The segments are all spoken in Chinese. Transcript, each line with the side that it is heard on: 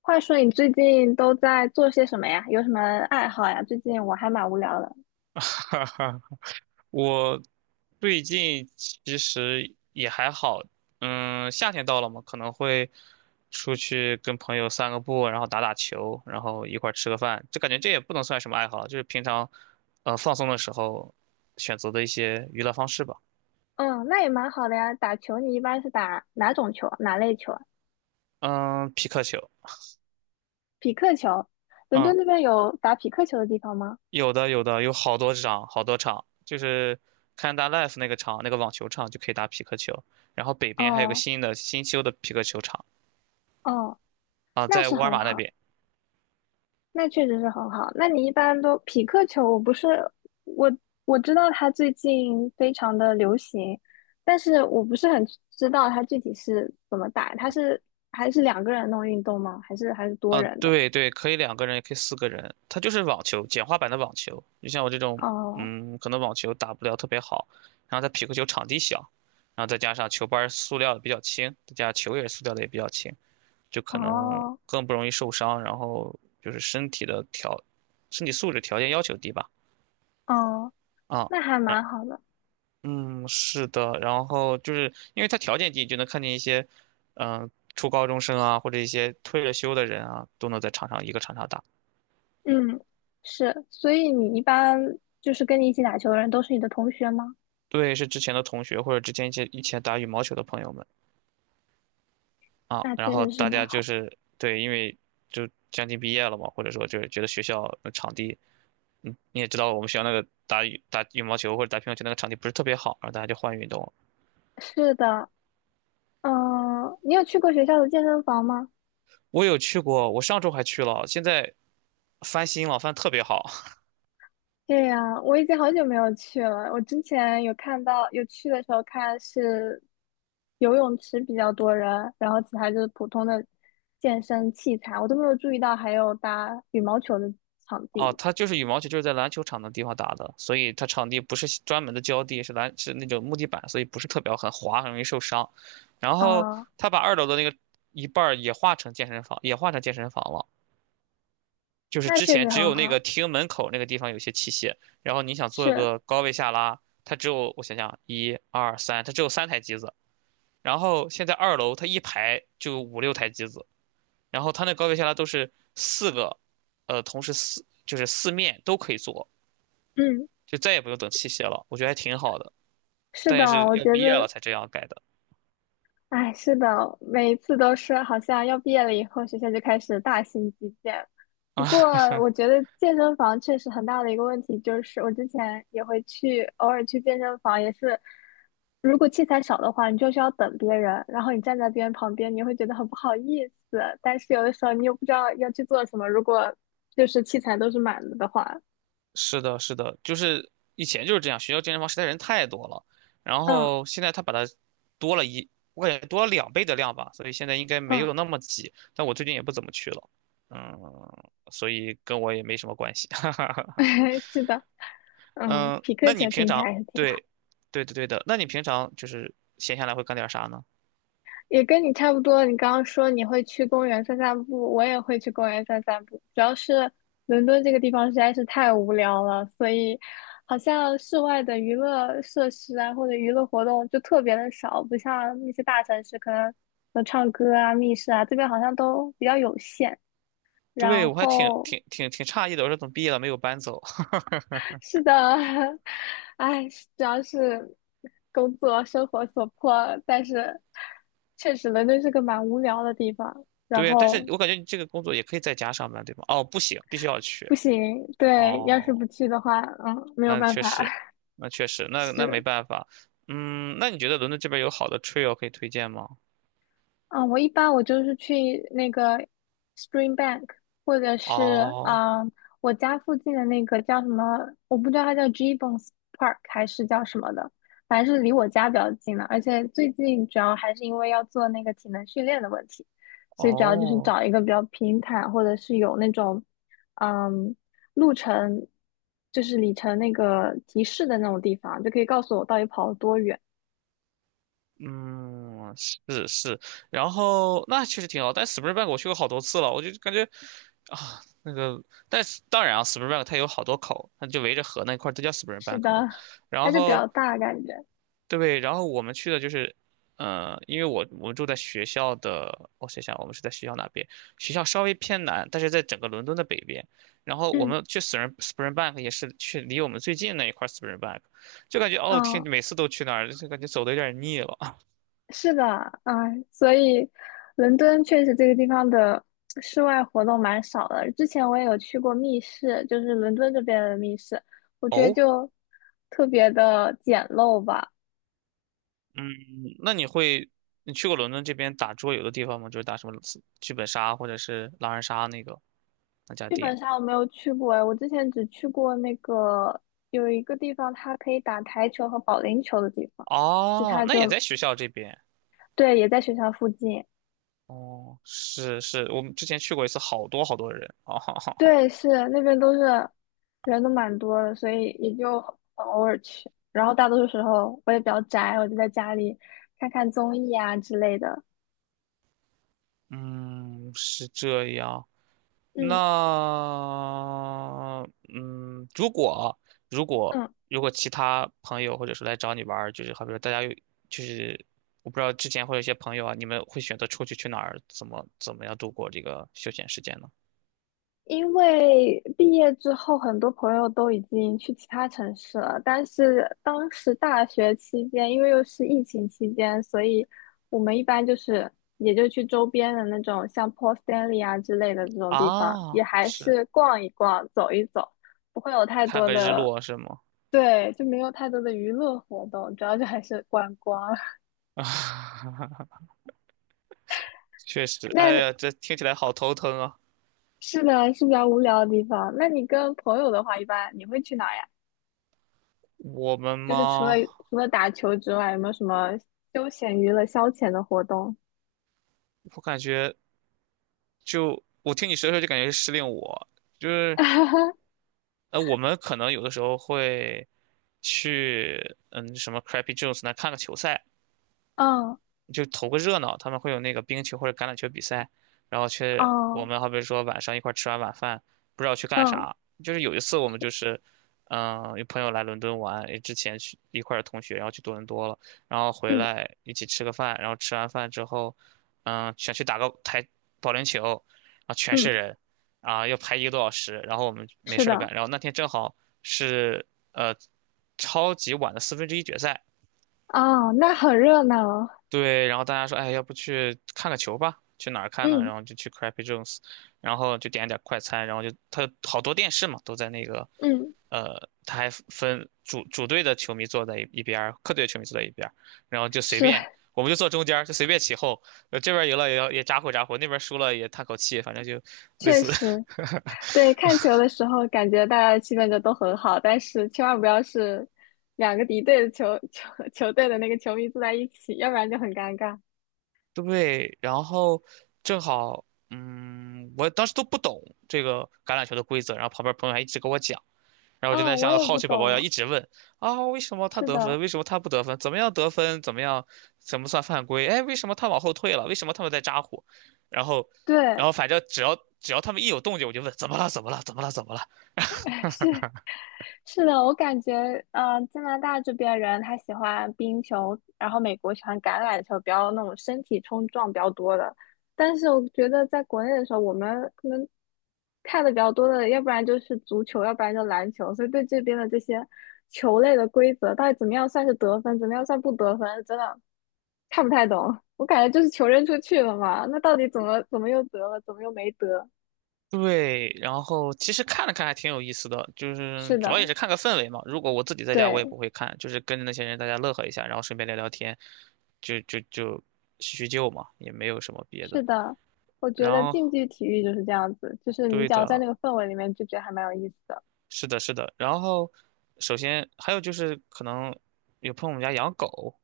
left: 话说你最近都在做些什么呀？有什么爱好呀？最近我还蛮无聊的。
right: 哈哈，我最近其实也还好，嗯，夏天到了嘛，可能会出去跟朋友散个步，然后打打球，然后一块儿吃个饭，就感觉这也不能算什么爱好，就是平常，放松的时候选择的一些娱乐方式吧。
left: 嗯，那也蛮好的呀。打球你一般是打哪种球？哪类球啊？
right: 嗯，匹克球。
left: 匹克球。伦敦
right: 嗯，
left: 那边有打匹克球的地方吗？
right: 有的有的，有好多场好多场，就是看大 Life 那个场，那个网球场就可以打匹克球，然后北边还有个
left: 哦
right: 新修的匹克球场
left: 哦，
right: 啊，
left: 那
right: 在
left: 是
right: 沃尔
left: 很
right: 玛那
left: 好，
right: 边。
left: 那确实是很好。那你一般都匹克球？我不是我我知道它最近非常的流行，但是我不是很知道它具体是怎么打。还是两个人弄运动吗？还是多
right: 啊，
left: 人的？
right: 对对，可以两个人，也可以四个人，它就是网球，简化版的网球。就像我这种，
left: 哦
right: 嗯，可能网球打不了特别好，然后它匹克球场地小，然后再加上球拍儿塑料的比较轻，再加上球也是塑料的也比较轻，就可能
left: 哦
right: 更不容易受伤，然后就是身体素质条件要求低吧。
left: 哦，
right: 啊，
left: 那还
right: 然
left: 蛮好的。
right: 嗯，是的，然后就是因为它条件低，就能看见一些，嗯、初高中生啊，或者一些退了休的人啊，都能在一个场上打。
left: 嗯，是，所以你一般就是跟你一起打球的人都是你的同学吗？
right: 对，是之前的同学或者之前一些以前打羽毛球的朋友们啊，
left: 那
right: 然
left: 确
right: 后
left: 实是
right: 大
left: 蛮
right: 家就
left: 好。
right: 是对，因为就将近毕业了嘛，或者说就是觉得学校的场地。嗯，你也知道我们学校那个打羽毛球或者打乒乓球那个场地不是特别好，然后大家就换运动了。
left: 是的，嗯，你有去过学校的健身房吗？
right: 我有去过，我上周还去了，现在翻新了，翻得特别好。
left: 对呀，我已经好久没有去了。我之前有看到，有去的时候看是游泳池比较多人，然后其他就是普通的健身器材，我都没有注意到还有打羽毛球的场
right: 哦，
left: 地。
right: 它就是羽毛球，就是在篮球场的地方打的，所以它场地不是专门的胶地，是那种木地板，所以不是特别好很滑，很容易受伤。然后
left: 哦，
right: 他把二楼的那个一半儿也划成健身房了。就是
left: 那
right: 之
left: 确实
right: 前只
left: 很
right: 有那个
left: 好。
right: 厅门口那个地方有些器械，然后你想做
left: 是，
right: 个高位下拉，它只有我想想，一二三，它只有三台机子。然后现在二楼它一排就五六台机子，然后它那高位下拉都是四个，同时四就是四面都可以做。
left: 嗯。
right: 就再也不用等器械了，我觉得还挺好的。
left: 是
right: 但
left: 的，
right: 也是
left: 我
right: 要
left: 觉
right: 毕业了
left: 得，
right: 才这样改的
left: 哎，是的，每一次都是好像要毕业了以后，学校就开始大型基建。不过，
right: 啊。
left: 我 觉得健身房确实很大的一个问题就是，我之前也会去，偶尔去健身房，也是，如果器材少的话，你就需要等别人，然后你站在别人旁边，你会觉得很不好意思。但是有的时候你又不知道要去做什么，如果就是器材都是满了的话，
right: 是的，是的，就是以前就是这样，学校健身房实在人太多了，然
left: 嗯
right: 后现在他把它多了一，我感觉多了两倍的量吧，所以现在应该没
left: 嗯，
right: 有那么挤。但我最近也不怎么去了，嗯，所以跟我也没什么关系。哈哈。
left: 是的，嗯，
right: 嗯，
left: 匹克
right: 那你
left: 球
right: 平
left: 听起来
right: 常
left: 还是挺好。
right: 对，对的对的，那你平常就是闲下来会干点啥呢？
left: 也跟你差不多。你刚刚说你会去公园散散步，我也会去公园散散步。主要是伦敦这个地方实在是太无聊了，所以好像室外的娱乐设施啊，或者娱乐活动就特别的少，不像那些大城市可能有唱歌啊、密室啊，这边好像都比较有限。
right: 对，
left: 然
right: 我还挺
left: 后
right: 挺挺挺诧异的，我说怎么毕业了没有搬走？
left: 是的，哎，主要是工作生活所迫，但是确实伦敦是个蛮无聊的地方。然
right: 对，但是
left: 后
right: 我感觉你这个工作也可以在家上班，对吗？哦，不行，必须要去。
left: 不行，对，要是不
right: 哦，
left: 去的话，嗯，没有
right: 那
left: 办
right: 确
left: 法，
right: 实，那确实，那没
left: 是，
right: 办法。嗯，那你觉得伦敦这边有好的 trail 可以推荐吗？
left: 嗯，我一般我就是去那个 Springbank，或者是
right: 哦
left: 啊、我家附近的那个叫什么，我不知道它叫 Gibbons Park 还是叫什么的，反正是离我家比较近的。而且最近主要还是因为要做那个体能训练的问题，所以主要就是
right: 哦，
left: 找一个比较平坦，或者是有那种嗯路程，就是里程那个提示的那种地方，就可以告诉我到底跑了多远。
right: 嗯，是是。然后那确实挺好，但 Springbank 我去过好多次了，我就感觉啊，那个，但是当然啊，Springbank 它有好多口，它就围着河那块儿，都叫
left: 是的，
right: Springbank 嘛。
left: 它
right: 然
left: 就比
right: 后
left: 较大感觉，
right: 对，然后我们去的就是，因为我们住在学校的，我想想，我们是在学校哪边？学校稍微偏南，但是在整个伦敦的北边。然后我
left: 嗯。
right: 们去 Springbank 也是去离我们最近那一块 Springbank，就感觉哦天，
left: 嗯，
right: 每次都去那儿，就感觉走的有点腻了。
left: 是的，哎，所以伦敦确实这个地方的室外活动蛮少的。之前我也有去过密室，就是伦敦这边的密室，我觉得
right: 哦。
left: 就特别的简陋吧。
right: 嗯，那你会你去过伦敦这边打桌游的地方吗？就是打什么剧本杀或者是狼人杀那个那家
left: 剧本
right: 店？
left: 杀我没有去过，哎，我之前只去过那个有一个地方，它可以打台球和保龄球的地方，其
right: 哦，
left: 他
right: 那也
left: 就
right: 在学校这边。
left: 对，也在学校附近。
right: 哦，是是，我们之前去过一次，好多好多人啊，哈哈哈。
left: 对，是那边都是人都蛮多的，所以也就很偶尔去。然后大多数时候我也比较宅，我就在家里看看综艺啊之类的。
right: 嗯，是这样。
left: 嗯
right: 那，嗯，如果啊如果
left: 嗯，
right: 如果其他朋友或者说来找你玩儿，就是好比说大家有，就是我不知道之前会有一些朋友啊，你们会选择出去去哪儿，怎么怎么样度过这个休闲时间呢？
left: 因为毕业之后很多朋友都已经去其他城市了，但是当时大学期间，因为又是疫情期间，所以我们一般就是也就去周边的那种像 Port Stanley 啊之类的这种地方，
right: 啊，
left: 也还
right: 是
left: 是逛一逛、走一走。不会有太
right: 看
left: 多
right: 个日
left: 的
right: 落是吗？
left: 对，就没有太多的娱乐活动，主要就还是观光。
right: 确实，哎
left: 那
right: 呀，这听起来好头疼啊。
left: 是的，是比较无聊的地方。那你跟朋友的话，一般你会去哪儿呀？
right: 我们
left: 就是除了
right: 吗？
left: 除了打球之外，有没有什么休闲娱乐消遣的活动？
right: 我感觉。就我听你说的时候就感觉是失恋。就是 我们可能有的时候会去什么 Crappy Jones 那看个球赛啊，
left: 嗯
right: 就投个热闹，他们会有那个冰球或者橄榄球比赛，然后去我
left: 哦
right: 们好比说晚上一块儿吃完晚饭，不知道去干
left: 嗯
right: 啥。就是有一次我们就是，嗯、有朋友来伦敦玩，也之前去一块儿的同学，然后去多伦多了，然后回
left: 嗯
right: 来一起吃个饭，然后吃完饭之后，嗯、想去打个保龄球，啊，全
left: 嗯，
right: 是人，啊，要排一个多小时，然后我们没
left: 是
right: 事儿
left: 的，
right: 干，然后那天正好是呃超级晚的四分之一决赛。
left: 哦，那很热闹。
right: 对，然后大家说，哎，要不去看个球吧？去哪儿看呢？
left: 嗯
right: 然后就去 Crappy Jones，然后就点了点快餐，然后就他好多电视嘛，都在那个
left: 嗯，
right: 他还分主队的球迷坐在一边儿客队的球迷坐在一边儿。然后就随
left: 是，
right: 便，我们就坐中间儿就随便起哄，这边儿赢了也要也咋呼咋呼，那边儿输了也叹口气，反正就类
left: 确
right: 似。
left: 实，对，看球的时候感觉大家的气氛就都很好，但是千万不要是两个敌对的球 球球队的那个球迷坐在一起，要不然就很尴尬。
right: 对，然后正好，嗯，我当时都不懂这个橄榄球的规则，然后旁边朋友还一直跟我讲。然后我就
left: 哦，
right: 在
left: 我
right: 想，
left: 也
right: 好
left: 不
right: 奇宝宝要
left: 懂，
right: 一直问啊，为什么他
left: 是
right: 得分？
left: 的，
right: 为什么他不得分？怎么样得分？怎么样？怎么算犯规？哎，为什么他往后退了？为什么他们在扎呼？然后，然
left: 对，
right: 后反正只要他们一有动静，我就问怎么了？怎么了？怎么了？怎么了？
left: 是是的，我感觉，加拿大这边人他喜欢冰球，然后美国喜欢橄榄球，比较那种身体冲撞比较多的。但是我觉得在国内的时候，我们可能看的比较多的，要不然就是足球，要不然就篮球，所以对这边的这些球类的规则，到底怎么样算是得分，怎么样算不得分，真的看不太懂。我感觉就是球扔出去了嘛，那到底怎么又得了，怎么又没得？
right: 对，然后其实看了看还挺有意思的，就是
left: 是
right: 主
left: 的，
right: 要也是看个氛围嘛。如果我自己在家，我也
left: 对。
right: 不会看，就是跟着那些人大家乐呵一下，然后顺便聊聊天，就就就叙叙旧嘛，也没有什么别的。
left: 是的，我觉
right: 然
left: 得
right: 后
left: 竞技体育就是这样子，就是你
right: 对
left: 只要在
right: 的，
left: 那个氛围里面，就觉得还蛮有意思的。
right: 是的，是的。然后，首先还有就是可能有朋友我们家养狗，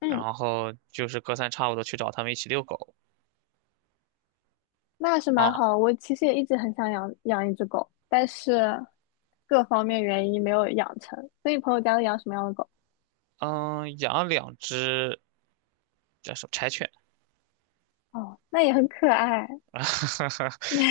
left: 嗯，
right: 然后就是隔三差五的去找他们一起遛狗
left: 那是蛮
right: 啊。
left: 好的我其实也一直很想养养一只狗，但是各方面原因没有养成。所以朋友家都养什么样的狗？
right: 嗯，养了两只叫什么柴犬，
left: 哦，那也很可爱。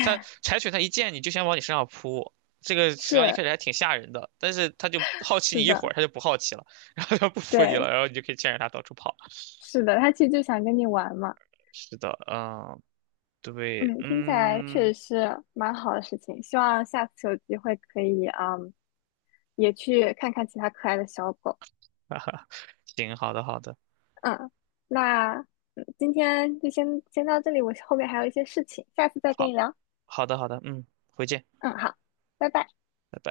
right: 它 柴犬它一见你就想往你身上扑，这个实际上一
left: 是
right: 开始还挺吓人的，但是它就好奇
left: 是
right: 你一
left: 的，
right: 会儿，它就不好奇了，然后它不扑你
left: 对，
right: 了，然后你就可以牵着它到处跑。
left: 是的，它其实就想跟你玩嘛。
right: 是的，嗯，对，
left: 嗯，听起来确实
right: 嗯，
left: 是蛮好的事情。希望下次有机会可以，嗯，也去看看其他可爱的小狗。
right: 哈哈，行，好的，好的，
left: 嗯，那今天就先到这里，我后面还有一些事情，下次再跟你
right: 好，
left: 聊。
right: 好的，好的，嗯，回见。
left: 嗯，好，拜拜。
right: 拜拜。